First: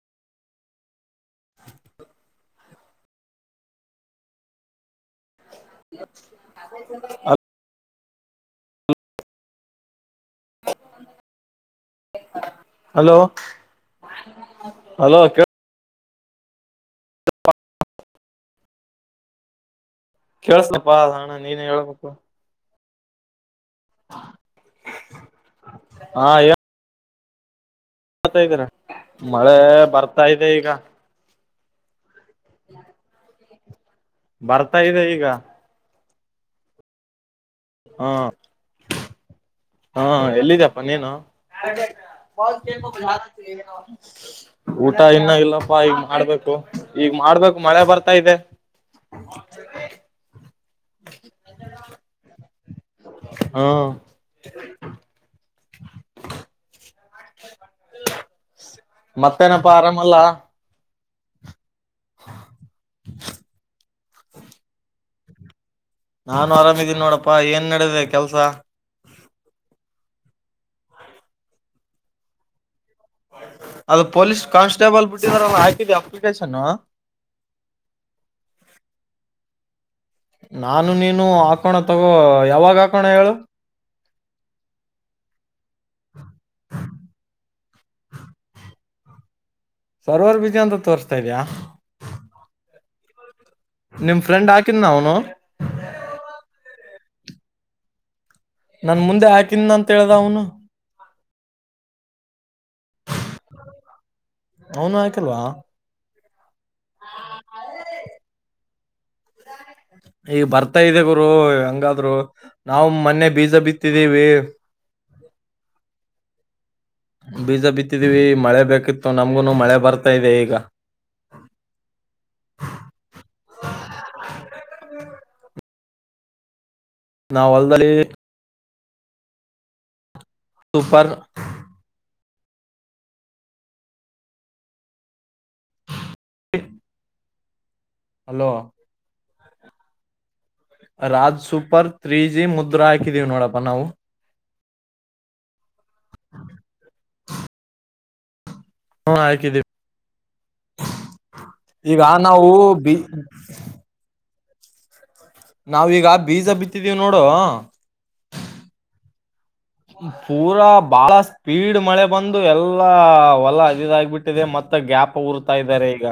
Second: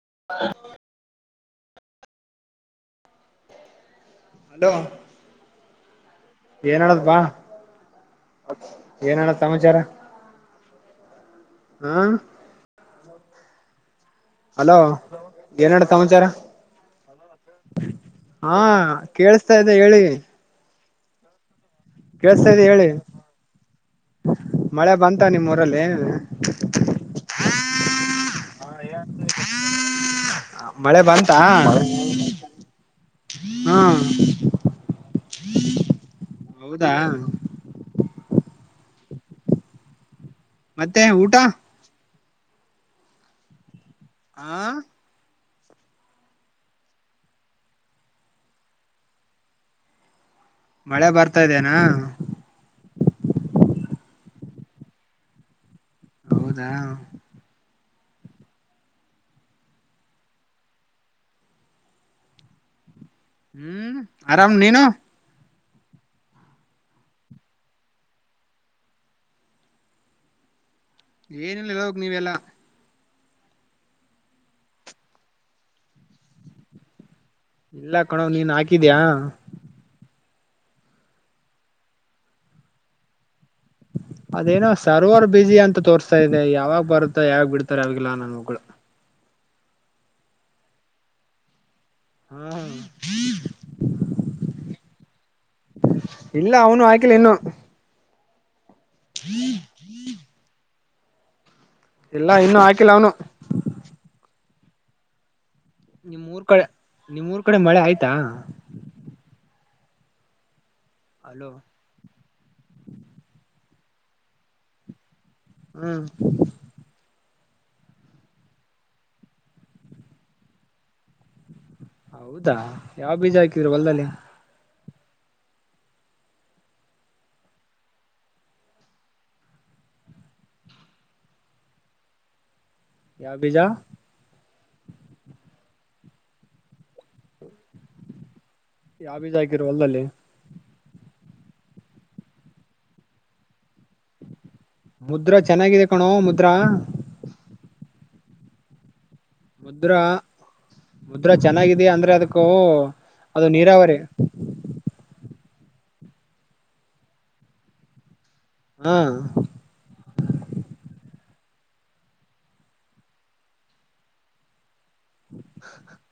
[unintelligible] [unintelligible] ಅದಾ [inaudible] [inaudible] ಹ [inaudible] ಏನ್ ಹೇಳ್ ಸಮಾಚಾರ. - [unintelligible] ಹಲೋ,, ಅಲೋ ಹಲೋ ಏನ್ಡ್ [unintelligible] ಸಮಾಚಾರ..... ಹಾ ಕೇಳಸ್ತಾ ಇದೇ ಹೇಳಿ. - ಕೇಳ ಸ್ [inaudible] ಬಾ.. ಅಣ ನಿನೇ ಹೇಳು. - ಕೇಮಸ್ತಾ ಇದೇ ಹೇಳಿ. - ಮಳೆ ಬಂತ ನಿಮ್ಮೂರಲ್ಲಿ. - [unintelligible] ಬರ್ತಾ ಇದ್ದೀನ ಮಳೇ... ಬರ್ತಾ ಇದೆ ಈಗ. - ಮಳೆ ಬಂತಾ [unintelligible] ಹಾ ಬರ್ತಾ ಇದೆ ಈಗ., - ಹೌದಾ... ಹ.. [unintelligible] [unintelligible] ಹಾ.. [inaudible] ಎಲ್ಲಿದಪ್ಪ ಮತ್ತೆ ನೀನು. - [inaudible] ಊಟ [inaudible] ಹ [unintelligible] ಊಟ ಇನ್ನಾಗಿಲ್ಲಪಾ,, - ಪ್ಪಾ ಈಗ ಮಾಡ್ಬೇಕು. ಈಗ ಮಾಡ್ಬೇಕು ಮಳೆ ಬರ್ತಾ ಇದೆ. - ಮಳೆ ಬರ್ತಾ ಇದ್ದೇನಾ [unintelligible] ಹ್ಮ [inaudible] [unintelligible] ಹೌದಾ.. ಹಹ [unintelligible] ಮತ್ತೇನಪ್ಪಾ ಆರಾಮಲ್ಲ, - [unintelligible] [unintelligible] ಹ್ಮ್, ಆರಾಮ್ ನೀನು. - ನಾನು ಆರಾಮಿದೀನಿ ನೋಡಪ್ಪಾ ಏನ್ ನಡೆದಿದೆ ಕೆಲ್ಸಹ, - ಏನಿಲ್ಲ ಹೇಳ್ಬೇಕು ನೀವೆಲ್ಲ. - ಅದು ಪೊಲೀಸ್ ಕಾನ್ಸ್ಟೇಬಲ್ ಬಿಟ್ಟಿದಾರಲ್ಲಾ ಹಾಕಿದ್ಯಾ ಅಪ್ಲಿಕೇಶನ್ನು. - ಇಲ್ಲಾ ಕಣ್ಯಾ ನೀನ್ ಹಾಕಿದ್ಯಾ, - ನಾನು ನೀನು ಹಾಕೋಣ ತಗೋ ಯಾವಾಗ ಹಾಕೋಣ ಹೇಳು. - ಅದೇನೋ ಸರ್ವರ್ ಬಸಿ ಅಂತ ತೋರ್ತಾ ಇದೆ. ಯಾವಾಗ ಬರುತ್ತೋ ಯಾವಾಗ್ ಬಿಡ್ತಾರ., ಯಾವಾಗಿಲ್ಲ ನನ್ ಮಗಳು- ಸರೋವರ್ ಬೀದಿ ಅಂತ ತೋರ್ಸ್ತಾ ಇದ್ಯಾ,. - ಹ್ಮ್ಲ ನಿಮ್ ಫ್ರೆಂಡ್ ಹಾಕಿದ ಅವನು ಇಲ್ಲ ಅವನು ಆಯ್ಕಿಲ್ಲ ಇನ್ನು ನನ್ ಮುಂದೆ ಹಾಕನ್ ಅಂತ ಹೇಳ್ದ ಅವನು ಇಲ್ಲ ಇನ್ನುೂ ಹಾಕಿಲ್ಲ ಅವನು ಅವನು ಆಯ್ಕಲ್ವಾ ನಿಮ್ಮ ಮೂಊರು ಕಡೆ ನಿಮ್ೂರ್ ಕಡೆ ಮಳೆ ಆಯ್ತಾ ಈಗ ಬರ್ತ ಮತ್ತ ಇದಗರು ಅಲೋ ಹಂಗಾದ್ರು ನಾವು ಮೊನ್ನೆ ಬೀಜ ಬಿತ್ತಿದ್ದೀವಿ ಹ್ಮ್ ಬೀಜ ಬಿತ್ತಿದೀವಿ ಮಳೆ ಬೇಕಿತ್ತು ನಮ್ಗುನು ಮಳೆ ಬರ್ತಾ ಇದೆ ಈಗ ಹೌದಾ ಯಾವ ಬೀಜ ಹಾಕಿದ್ರು ಹೊಲ್ದಲ್ಲಿ ನಾವವು ಹೊಲ್ದಲ್ಲಿ ಸಪರ್ ಯಾವ ಬೀಜ ಹ [unintelligible] ಹಲೋ ಯಿ ಜ ಹ ಒಲ್ಲಲ್ಲಿ ರಾಜ್ ಸೂಪರ್ ತ್ರೀ ಜಿ ಮುದ್ರಾ ಹಾಕಿದೀವಿ ನೋಡಪ್ಪಾ ನಾವು ಮುದ್ರಾ ಚೆನ್ನಾಗಿದೆ ಕಣೋ ಮುದ್ರಾ ಹ್ಮ ಹಾಕಿದೀವಿ ಮುದ್ರಾ ಮುದ್ರ ಚೆನ್ನಾಗಿದ ಈಗ ಅಂದ್ರೆ ಅದಕ್ಕೂ ನಾವು ಬಿ ಅದು ನೀರಾವರಿ ನಾವೀಗ ಬೀಜ ಬಿತ್ತಿದ್ದೀವಿ ನೋಡು ಹ್ಮ ಪೂರಾ ಬಾಳ ಸ್ಪೀಡ್ ಮಳೆ ಬಂದು ಎಲ್ಲಾ ಹೊಲ ಅದಿದಾಗಬಿಟ್ಟಿದೆ ಮತ್ತ ಗ್ಯಾಪ್ ಉರ್ತಾ ಇದ್ದಾರೆ ಈಗ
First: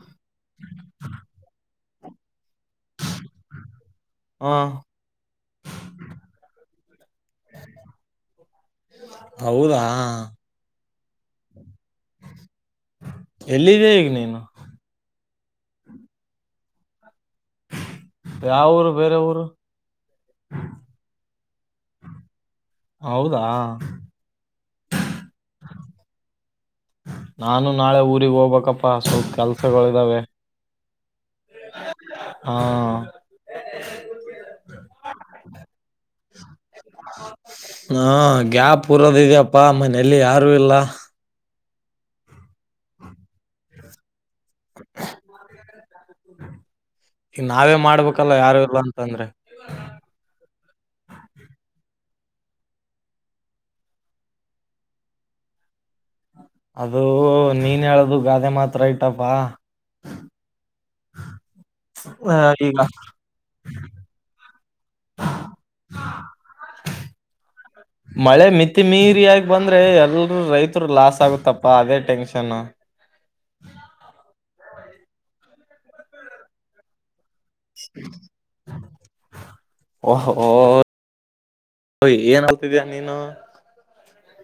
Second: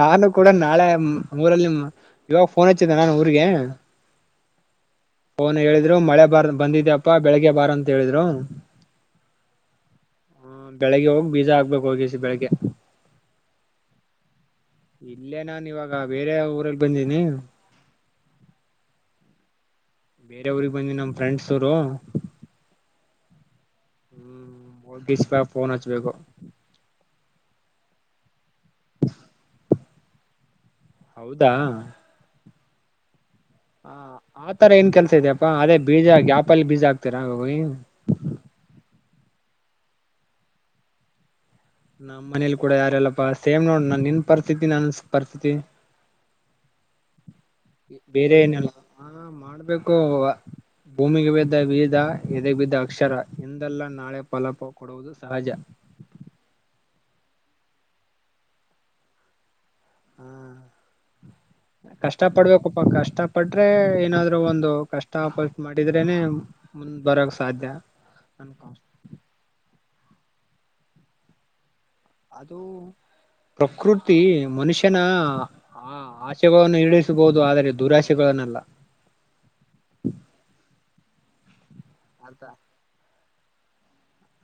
ನಾನು ಕೂಡ ನಾಳೆ ಊರಲ್ಲಿ ಇವಾಗ ಫೋನ್ ಹಚ್ಚಿದ್ದನೆ ನಾನು ಊರಿಗೆ ಹಾ ಅವನು ಹೇಳಿದ್ರು ಮಳೆ ಬಾರ ಬಂದಿದ್ಯಪ್ಪಾ ಬೆಳಿಗ್ಗೆ ಬಾರ ಅಂತ ಹೇಳಿದ್ರು ಹೌದಾ ಹ ಬೆಳಗ್ ಹೋಗಿ ಬೀಜ ಹಗ್ಬೇಕು ಹೋಗಿಸಿ ಬೆಳಗ್ಗೆ ಎಲ್ಲಿದೆ ಈಗ ನೀನು ಇಲ್ಲೇ ನಾನ್ ಇವಾಗ ಬೇರೆ ಊರಲ್ಲಿ ಬಂದೀನಿ ಯಾವ ಊರು ಬೇರೆ ಊರು ಬೇರೆಯವ್ರಿಗೆ ಬಂದಿ ನಮ್ ಫ್ರೆಂಡ್ಸ್ ಅವರು ಹೌದಾ ಹ್ಮ್ ಮಪ ಫೋನ್ ಹಚ್ಬೇಕು ನಾನು ನಾಳೆ ಊರಿಗೆ ಹೋಗಬಬೇಕ ಕಪಾ ಸ ಕಾಸ ಗ [inaudible] ಹೌದಾ ಹಾ ಹ ಆತರ ಏನ್ ಕೆಲ್ಸ ಇದ್ಯಪ್ಪಾ ಅದೇ ಬೀಜ ಗ್ಯಾಪ್ ಆಪಲ್ ಬೀಜ ಹಾಕ್ತೀರಾ ಪೂರದಿಗೆಪ್ಪಾ ಮನೆಯಲ್ಲಿ ಯಾರು ಇಲ್ಲ ನಮ್ಮಲಿ ಕೂಡ ಯಾರಲ್ಲಪ್ಪಾ ಸೇಮ್ ನೋಡ್ ನಾನ್ ನಿನ್ ಪರಿಸ್ಥಿತಿ ನಾನ ಪರಿಸ್ಥಿತಿ ಈಗ ನಾವೇ ಮಾಡ್ಬೇಕಲ್ಲ ಬೇರೆ ಯಾರು ಏನಲ್ಲ ಇಲ್ಲ ಹ ಅಂತಂದ್ರೆ ಮಾಡ್ಬೇಕು ಭೂಮಿಗೆ ಬೇದ ಬೀದ ಎದೆ ಬಿದ್ದ ಅಕ್ಷರ ಎಂದೆಲ್ಲಾ ನಾಳೆ ಫಲಾಪ ಕೊಡುವುದು ಸಹಜ ಅದು ನೀನ್ ಹೇಳದು ಗಾದೆ ಮಾತ್ರ ಐತಪ್ಪಾ [inaudible] ಹ್ಮ ಕಷ್ಟ ಈಗ ಪಡ್ಬೇಕಪ್ಪಾ ಕಷ್ಟ ಪಟ್ರೆ ಏನಾದ್ರು ಒಂದು ಕಷ್ಟಪ ಮಾಡಿದ್ರೇನೆ ಮುಂದ್ ಬರಕ್ ಸಾಧ್ಯ ನನ್ಕ ಎಲ್ ರೈತರು ಲಾಸ್ ಆಗುತ್ತಪ್ಪ ಅದೇ ಟೆನ್ಷನ್ ಅದು ಪ್ರಕೃತಿ ಮನುಷ್ಯ ಕ್ಷಣ ಹ ಆಶಯವನ್ನು ಇಡಿಸಬಹುದು [inaudible] ಓ ಹೊಯ್ ಅರ್ಥ ಏನ್ ಆಗ್ತಿದಯ ನೀನು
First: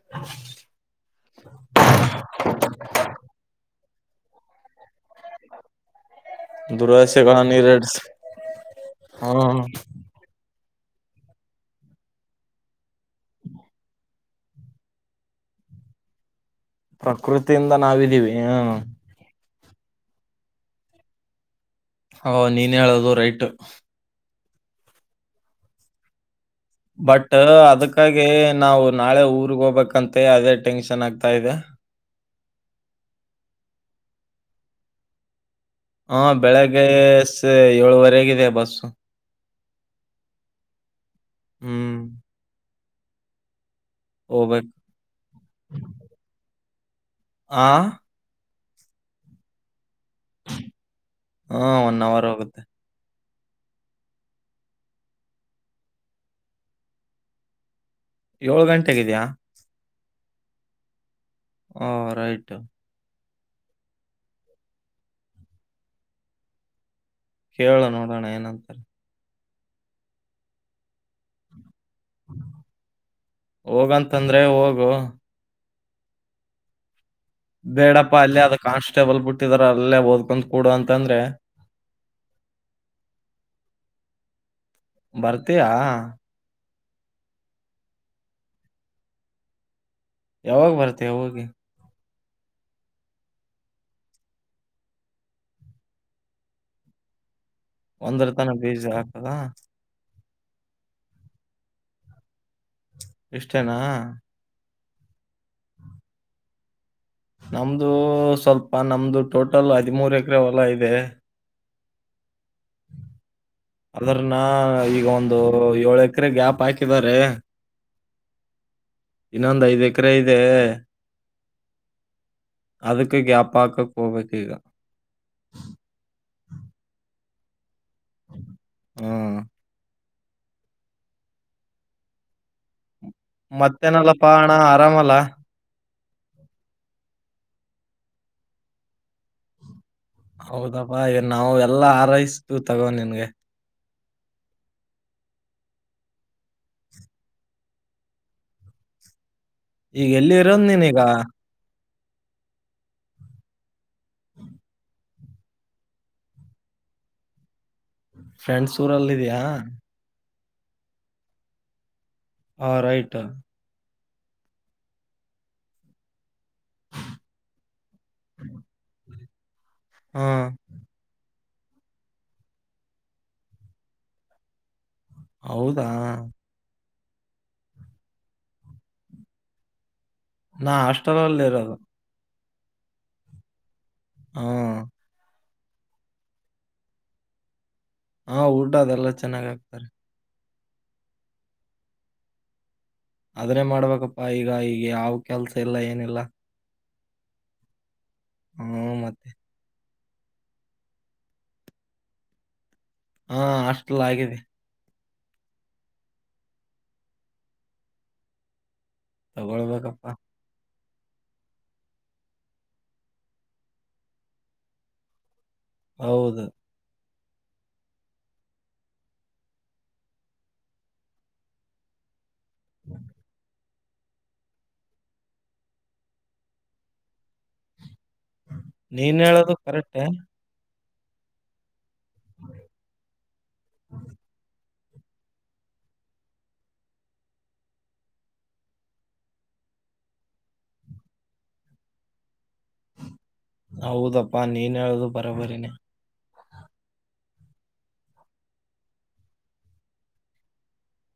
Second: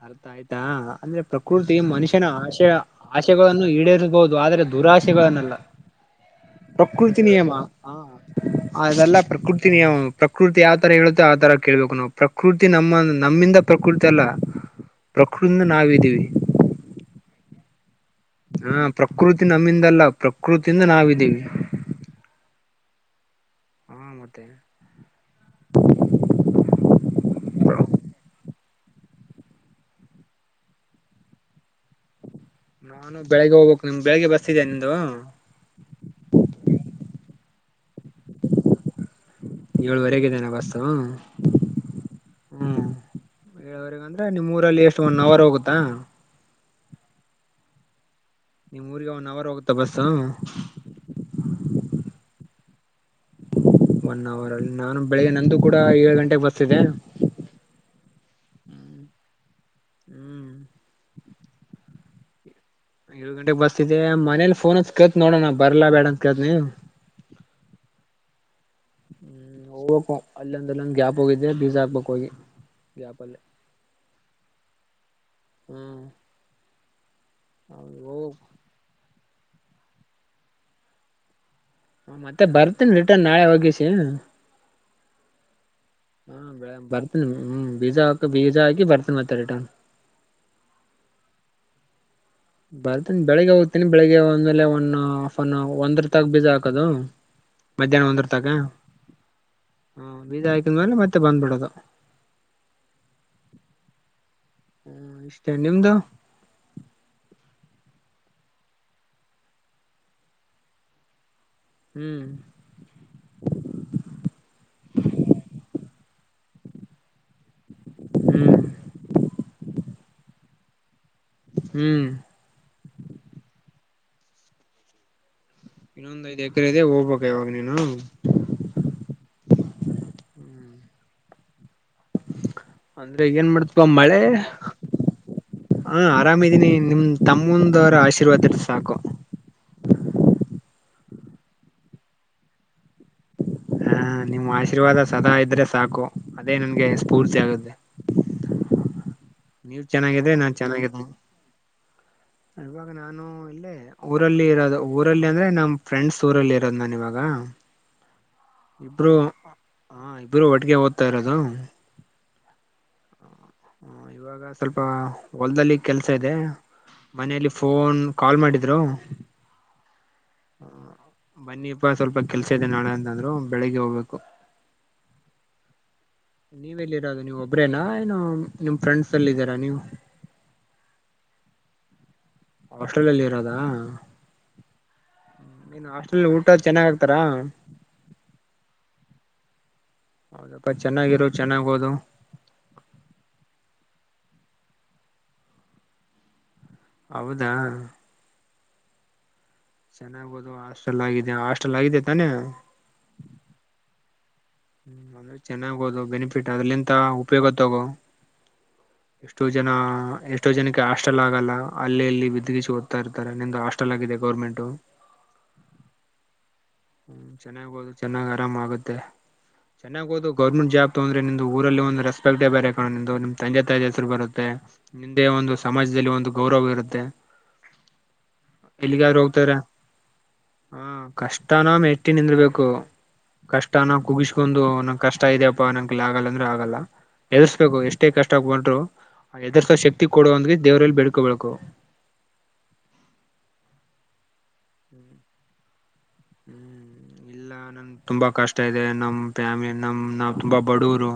ಅರ್ಥ ಆಯ್ತಾ ಅಂದ್ರೆ ಪ್ರಕೃತಿ ಮನುಷ್ಯನ ಆಶೆ ಆಶೆಗಳನ್ನು ಈಡೇ ಬಹುದು ಆದ್ರೆ ದುರಾಶೆಗಳನ್ನಲ್ಲ ಪ್ರಕೃತಿ ನಿಯಮ ದುರಾಸೆಗಳನ್ನ ಈಡೇರಿಸಿ ಹದೆಲ್ಲ ಹ್ಮ್ ಪ್ರಕೃತಿ ನಿಯಮ ಪ್ರಕೃತಿ ಯಾವ ಆ ತರ ಹೇಳುತ್ತೆ ಆ ತರ ಕೇಳ್ಬೇಕು ನಾವು ಪ್ರಕೃತಿ ನಮ್ಮ ನಮ್ಮಿಂದ ಪ್ರಕೃತಿ ಅಲ್ಲ ಪ್ರಕೃತಿಯಿಂದ ನಾವ ಇದ್ದೀವಿ ಪ್ರಕೃತಿಯಿಂದ ನಾವಿದೀವಿ ಹಾ ಹ್ಮ್ ಪ್ರಕೃತಿ ಪ್ರಕೃತಿ ನಮ್ಮಿಂದಲ್ಲ ಪ್ರಕೃತಿಯಿಂದ ನಾವಿದ್ದೀವಿ ಹ ನೀನ್ ಹೇಳೋದು ರೈಟ್ ಹಾ ಮತ್ತೆ [inaudible] ಬಟ್ ಅದಕ್ಕಾಗಿ ನಾವು ನಾಳೆ ಊರ್ಗ್ ಹೋಗ್ಬೇಕಂತ ಅದೇ ಟೆನ್ಷನ್ ಆಗ್ತಾ ಇದೆ ನಾನು ಬೆಳಿಗ್ಗೆ ಹೋಗ್ಬೇಕು ನಿಮ ಬೆಳಿಗ್ಗೆ ಬರ್ತಿದ್ದೇನೆ ನಿದ ಹಾ ಬೆಳಿಗ್ಗೆ ಏಳುವರೆಗಿದೆ ಬಸ್ಸು ಏಳುವರೆಗೆ ಇದೇನೆ ಬಸ್ಸು ಹ್ಮ್ ಏಳವರೆಗ ಅಂದ್ರೆ ನಿಮ್ ಹೋಗ್ಬೇಕು ಊರಲ್ಲಿ ಎಷ್ಟು ಒಂದ ಅವರ್ ಹೋಗುತ್ತಾ ಆ ನಿಮ್ ಊರಿಗೆ ಒನ್ ಅವರ್ ಹೋಗುತ್ತ ಬಸ್ ಹಾ ಒನ್ ಅವರ್ ಹೋಗುತ್ತೆ ಒನ್ ಅವರ್ ಅಲ್ಲಿ ನಾನು ಬೆಳಿಗ್ಗೆ ನಂದು ಕೂಡ ಏಳು ಗಂಟೆಗೆ ಬಸ್ಸಿದೆ ಏಳ ಗಂಟೆಗಿದ್ಯಾ ಹ್ಮ್ ಹ್ಮ್ ರೈಟ್ ಏಳ ಗಂಟೆಗೆ ಬಸ್ತಿದೆ ಮನೇಲಿ ಫೋನ್ ಹಚ್ಚಿ ಕೇಳ್ತೀನಿ ನೋಡೋಣ ನನ್ ಬರ್ಲಾ ಬೇಡ ಅಂತ ಕೇಳ್ತೀನಿ ಕೇಳ ನೋಡೋಣ ಏನಂತಾರೆ ಹ್ಮ್ ಹೋಗ್ಕು ಅಲ್ಲೊಂದು ಅಲ್ಲೊಂದು ಒಂದ ಗ್ಯಾಪ್ ಹೋಗಿದ್ದೆ ಬೀಜಾ ಹೋಗಂತಂದ್ರೆ ಹೋಗು ಹ್ಮ್ ಬೇಡಪ್ಪಾ ಹೋಗ್ಬೇಕು ಅಲ್ಲಿ ಆದ ಕಾನ್ಸ್ಟೇಬಲ್ ಬಿಟ್ಟ [unintelligible] ಅಲ್ಲೇ ಓದ್ಕೊಂಡು ಕೂಡು ಅಂತ ಅಂದ್ರೆ ಹಾ ಮತ್ತೆ ಬರ್ತೀನಿ ರಿಟರ್ನ್ ನಾಳೆ ಹೋಗಿಸಿ ಬರ್ತೀಯ ಹಾ ಬೆಳಗ್ಗೆ ಬರ್ತನಿ ಹ್ಮ್ ಬೀಜ ಹಾಕ ಬೀಜ ಹಾಕಿ ಬರ್ತನಿ ಮತ್ತ ರಿಟರ್ನ್ ಯಾವಾಗ ಬರ್ತೀಯ ಹೋಗಿ ಬರ್ತೇನಿ ಬೆಳಿಗ್ಗೆ ಹೋಗ್ತೇನಿ ಬೆಳಿಗ್ಗೆ ಒಂದ್ಮೇಲೆ ಒಂದ ಹಫ್ನ್ ಒಂದರ ತಾಗ ಬೀಜ ಹಾಕದು ಒಂದರ ತನ ಬೀಜ ಹಾಕದಾ ಹ ಬೀಜ ಹಾಕಿದ ಮೇಲೆ ಮತ್ತೆ ಬಂದ್ಬಿಡೋದು ಇಷ್ಟೇನಾ ಹ್ಮ್ ಇಷ್ಟೇ ನಿಮ್ದು ನಮ್ದು ಸ್ವಲ್ಪ ನಮ್ದು ಟೋಟಲ್ ಹದಿಮೂರು ಎಕರೆ ಹೊಲ ಇದೆ ಹ್ಮ್ ಅದ್ರನ್ನ ಈಗ ಒಂದು ಏಳು ಎಕರೆ ಗ್ಯಾಪ್ ಹಾಕಿದಿದ್ದಾರೆ ಹ್ಮ್ ಇನ್ನೊಂದ್ ಐದ್ ಎಕರೆ ಇದೆ ಹ್ಮ್ ಅದಕ್ಕೆ ಗ್ಯಾಪಾಕ ಹೋಗ್ಬೇಕು ಈಗ ಇನ್ನೊಂದ್ ಐದು ಎಕರೆ ಇದೆ ಹೋಗ್ಬೇಕ ಇವಾಗ ನೀನು ಹಾ ಅಂದ್ರೆ ಏನ್ ಮಾಡ್ತಪ ಮತ್ತೇನಲ್ಲಪ್ಪ ಅಣ್ಣ ಆರಾಮಲ್ಲ ಹಾ ಆರಾಮಿದೀನಿ ನಿಮ ತಮ್ಮಂದವರ ಆಶೀರ್ವಾದ ಇದ್ರೆ ಸಾಕು ಹೌದಪ್ಪಾ ಈಗ ನಾವು ಎಲ್ಲಾ ಆರೈಸ್ತೀವಿ ತಗೋ ನಿನ್ಗೆ ಹಾ ನಿಮ್ಮ ಆಶೀರ್ವಾದ ಸದಾ ಇದ್ರೆ ಸಾಕು ಅದೇ ನನ್ಗೆ ಸ್ಫೂರ್ತಿ ಆಗುತ್ತೆ ನೀವ್ ಈಗ ಚೆನ್ನಾಗಿದ್ರೆ ಎಲ್ಲಿ ನಾನ್ ಇರೋದು ನಿನಿಂಗ ಚೆನ್ನಾಗಿದ್ದೆ ಇವಾಗ ನಾನು ಇಲ್ಲೇ ಊರಲ್ಲಿ ಇರೋದು ಊರಲ್ಲಿ ಅಂದ್ರೆ ನಮ್ಮ್ ಫ್ರೆಂಡ್ಸ್ ಊರಲ್ಲಿ ಇರೋದು ನನ್ ಇವಾಗ ಫ್ರೆಂಡ್ಸ್ ಊರಲ್ಲ ಇಬ್ರು ಇದ್ಯಾ ಹ ಇಬ್ರು ಒಟ್ಟಿಗೆ ಓದ್ತಾ ಇರೋದು ಹಾ ರೈಟ ಹ್ಮ್ ಇವಾಗ ಸ್ವಲ್ಪ ಹೊಲ್ದಲ್ಲಿ ಕೆಲ್ಸ ಇದೆ ಮನೆಯಲ್ಲಿ ಫೋನ್ ಕಾಲ್ ಮಾಡಿದ್ರು ಹ್ಮ ಬನ್ನಿಪ್ಪ ಸ್ವಲ್ಪ ಕೆಲ್ಸ ಇದೆ ನಾಳೆ ಅಂತಂದ್ರು ಬೆಳಿಗ್ಗೆ ಹೋಗ್ಬೇಕು ಹೌದಾ ಲ್ಲಿ ಇರೋದು ನೀವುಒಬ್ರೇನಾ ಏನು ನಿಮ್ ಫ್ರೆಂಡ್ಸ್ ಎಲ್ಲ ಇದೀರಾ ನೀವು ನಾ ಹಾಸ್ಟೆಲಲ್ಲಿ ಇರೋದು ಹಾಸ್ಟೆಲ್ ಇರೋದಾ ಹ್ಮ ನೀನ್ ಹಾಸ್ಟೆಲ್ ಊಟ ಚೆನ್ನಾಗ್ ಆಗ್ತಾರಾ ಹಾ ಊಟ ಅದೆಲ್ಲ ಚೆನ್ನಾಗ್ ಆಕ್ತಾರೆ ಹೌದಕ್ಕ ಚೆನ್ನಾಗಿರೋ ಚೆನ್ನಾಗ ಓದು ಆದ್ರೆ ಮಾಡ್ಬೇಕಪ್ಪಾ ಈಗ ಈಗ ಯಾವ ಕೆಲ್ಸ ಇಲ್ಲ ಏನಿಲ್ಲ ಹೌದಾ ಹ್ಮ ಮತ್ತೆ ಚೆನ್ನಾಗಬೋದು ಹಾಸ್ಟೆಲ್ ಆಗಿದೆ ಹಾಸ್ಟೆಲ್ ಆಗಿದೆ ತಾನೆ ಹಾ ಹಾಸ್ಟೆಲ್ ಲಾಗಿದೆ ಹ್ಮ ಅಂದೆ ಚೆನ್ನಾಗೋದು ಬೆನಿಫಿಟ್ ಅದಲಿಂತ ಉಪಯೋಗ ತಗೋ ಎಷ್ಟೋ ಜನ ತಗೊಳ್ಬೇಕಪ್ಪ. ಎಷ್ಟೋ ಜನಕ್ಕೆ ಹಾಸ್ಟೆಲ್ ಆಗಲ್ಲ ಅಲ್ಲಿ ಇಲ್ಲಿ ಬಿದಗಿಸಿ ಓದ್ತಾ ಇರ್ತಾರೆ ನಿಂಗೆ ಹಾಸ್ಟೆಲ್ ಆಗಿದೆ ಗೌರ್ಮೆಂಟ್ ಹೌದು ಹ್ಮ ಚೆನ್ನಾಗಿ ಓದುಚೆನ್ನಾಗ್ ಆರಾಮ ಆಗುತ್ತೆ ಚೆನ್ನಾಗಿ ಓದು ಗೌರ್ಮೆಂಟ್ ಜಾಬ್ ತೊಂದ್ರೆ ನಿಮ ಊರಲ್ಲಿ ಒಂದು ರೆಸ್ ಬೇರೆ ಕಡೆ [unintelligible] ನಿಮ್ಮ ತಂದೆ ತಾಯಿ ಬರುತ್ತೆ ನಿಂದೆ ಒಂದು ಸಮಾಜದಲ್ಲಿ ಒಂದು ಗೌರವ ಇರುತ್ತೆ ನೀನ್ ಹೇಳೋದು ಕರೆಕ್ಟೇ ಹ್ಮ ಕಷ್ಟ ತ ನಾಮ್ ಎತ್ತಿ ನಿಂದ್ರೀಬೇಕು ಕಷ್ಟ ನ ಕುಗ್ಗಿ ಸಕೊಂಡು ನಂ ಕಷ್ಟ ಇದೆಯಪ್ಪಾ ನಂಗೆಲ್ಲ ಆಗಲ್ಲ ಅಂದ್ರೆ ಆಗಲ್ಲ ಎದರ್ಸ್ಬೇಕು ಎಷ್ಟೇ ಕಷ್ಟ ಆಗ್ಬೊಂಡರು ಆ ಎದರ್ಸೋ ಶಕ್ತಿ ಕೊಡುವ ಅಂತ ಣಖದೇವ್ರಲ್ಲಿ ಬೇಡ್ಕೊಬೇಕು ಹೌದಪ್ಪಾ ನೀನ್ ಹೇಳದು ಬರೋಬರಿನೇ ಹ್ಮ್ ಇಲ್ಲ ನಮ್ಮಗೆ ತುಂಬಾ ಕಷ್ಟ ಇದೆ ನಮ್ ಫ್ಯಾಮಿಲಿ ನಮ್ ನಾವ್ ತುಂಬಾ ಬಡವರು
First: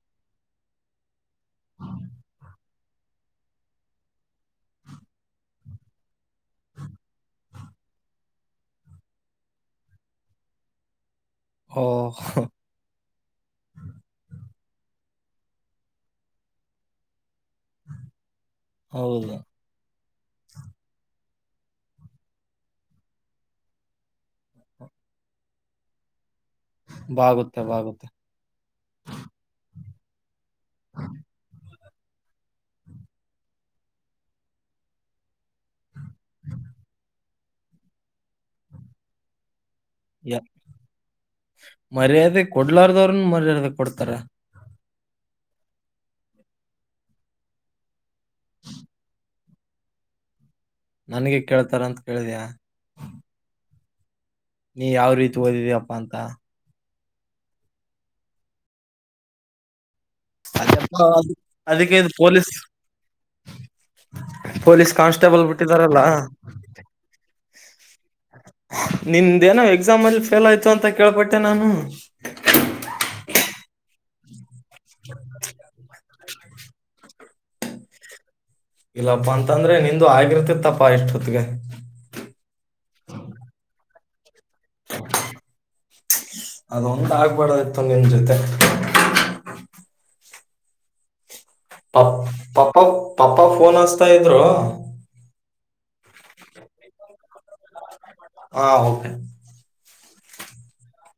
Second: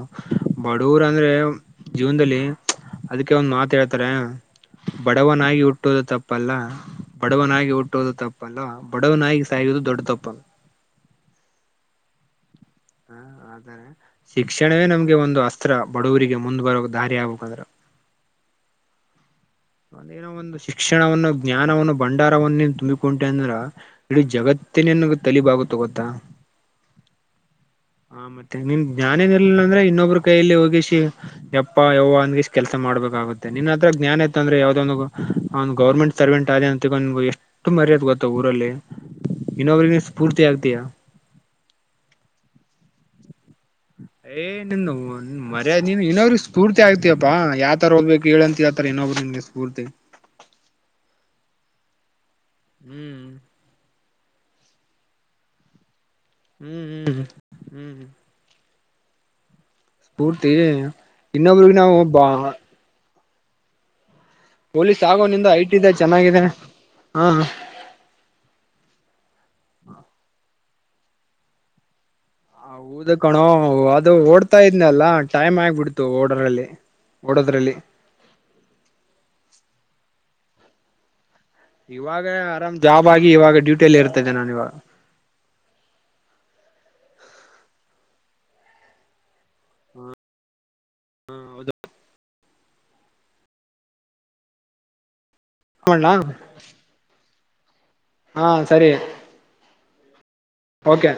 ಬಡವರ್ ಅಂದ್ರೆ ಜೀವನದಲ್ಲಿ ಅದಕ್ಕೆ ಒಂದ್ ಮಾತ ಹೇಳ್ತಾರೆ ಬಡವನಾಗಿ ಹುಟ್ಟೋದು ತಪ್ಪಲ್ಲ ಬಡವನಾಗಿ ಹುಟ್ಟೋದು ತಪ್ಪಲ್ಲ ಬಡವನಾಗಿ ಸಾಯುವುದು ದೊಡ್ಡ ತ ದಪ್ಪನ್ ಓಹೋ ಹ ಆದರೆ ಶಿಕ್ಷಣವೇ ನಮ್ಗೆ ಒಂದು ಅಸ್ತ್ರ ಬಡವರಿಗೆ ಮುಂದ ಬರೋ ದಾರಿ ಆಗ್ಬೇಕಂದ್ರೆ ಹೌದು ಒಂದೇನೋ ಒಂದು ಶಿಕ್ಷಣವನ್ನು ಜ್ಞಾನವನ್ನು ಭಂಡಾರವನ್ನೇನ್ ತುಂಬಿಕೊಂಟೆ ಅಂದ್ರೆ ಇಡೀ ಜಗತ್ತೆ ನಿನ್ನಗೆ ತಲಿಬಾಗುತೆ ಗೊತ್ತ ಬಾಗುತ್ತೆ, ಬಾಗುತ್ತೆ. ಹ ಮತ್ತೆ ನಿಮ್ಮ ಜ್ಞಾನ ಬರರ್ಲಿಲ್ಲ ಅಂದ್ರೆ ಇನ್ನೊ ಕೈಯಲ್ಲಿ ಹೋಗಿಸಿ ಬ ಹೋ ಅನ್ನ ಇಷ್ಟ ಕೆಲ್ಸ ಮಾಡಬೇಕಾಗುತ್ತೆ ನಿನ್ ಹತ್ರ ಜ್ಞಾನ ಇಂದ್ರೆ ಯಾವದೋ ಒ ಒ ಗೌರ್ಮೆಂಟ್ ಸರ್ವೆಂಟ್ ಆದ ಅಂತಗೊಂಡ ಎಷ್ಟು ಮರ್ಯಾದೆ ಗೊತ್ತ ಊರಲ್ಲಿ ಇನ್ನೊಬ್ರಿಗೆ ಯ ಸ್ಫೂರ್ತಿ ಆಗ್ತೀಯಾ ಮರ್ಯಾದೆ ಕೊಡ್ಲಾರ್ದ ಮರ್ಯಾದೆ ಕೊಡ್ತಾರೆ ನಿ ಒಂದ್ ಮರ್ಯಾದೆ ನೀ ಇನ್ನ್ರ ಸ್ಫೂರ್ತಿ ಆಗ್ತಯಪ್ಪಾ ಯಾವತರ ಹೋ ಕೇಳಂತಿರತಾರೆ ಏನು ಮೂರ್ತಿ ನನ್ಗೆ ಕೇಳ್ತಾರ ಅಂತ ಕೇಳಿದಯ ಹ್ಮ್ ನೀ ಯಾವ್ ರೀತಿ ಓದಿದೀಪ್ಪಾ ಅಂತ ಹ್ಮ್ ಹ್ಮ್ ಹ್ಮ್ ಹ್ಮ್ ಹ್ಮ್ ಸ್ಫೂರ್ತಿ ಅದೆಪ್ಪ ಅದು ಇನ್ನೊಬ್ರಿಗೆ ನಾವು ಅದಕ್ಕೆ ಇದು ಬಾ ಪೊಲೀಸ್ ಪೊಲೀಸ್ ಆಗೋ ಕಾನ್ಸ್ಟೇಬಲ್ ನಿಂದು ಐಟ ಬಿಟ್ಟಿದಾರಲ್ಲ, ಚೆನ್ನಾಗಾಗಿದೆೇ ಹಾ ನಿಂದೇನೋ ಎಕ್ಸಾಮ್ ಅಲ್ಲಿ ಫೇಲ್ ಆಯ್ತು ಅಂತ ಕೇಳ್ಪಟ್ಟೆ ನಾನು ಹೌದು ಕಣೋ ಅದು ಓಡ್ತಾ ಇದ್ನಲ್ಲಾ ಟೈಮ್ ಆಗ್ಬಿಡ್ತು ಓಡ್ರಲ್ಲಿ ಓಡೋದ್ರಲ್ಲಿ ಇಲ್ಲಪ್ಪಾ ಅಂತಂದ್ರೆ ನಿಂದು ಆಗಿರ್ತಿತ್ತಪ್ಪಾ ಎಷ್ಟೊತ್ತಿಗೆ ಇವಾಗ ಆರಾಮ್ ಜಾಬ್ ಆಗಿ ಇವಾಗ ಡ್ಯೂಟಿ ಇಲ್ಲಿ ಇರ್ತೇದೆ ನಾನ ಇವಾಗ ಅದೊಂದ ಆಗ್ಬಾರದ ಇತ್ತುು ನಿಮ್ಮ ಜೊತೆ ಹ್ಮ ಹ್ಮ ಪ ಪಪ ಪಪ್ಪ ಫೋನ್ ಹಚ್ತಾ ಇದ್ರು ಹ್ಣಾ ಹಾ ಕೆ ಓಕೆ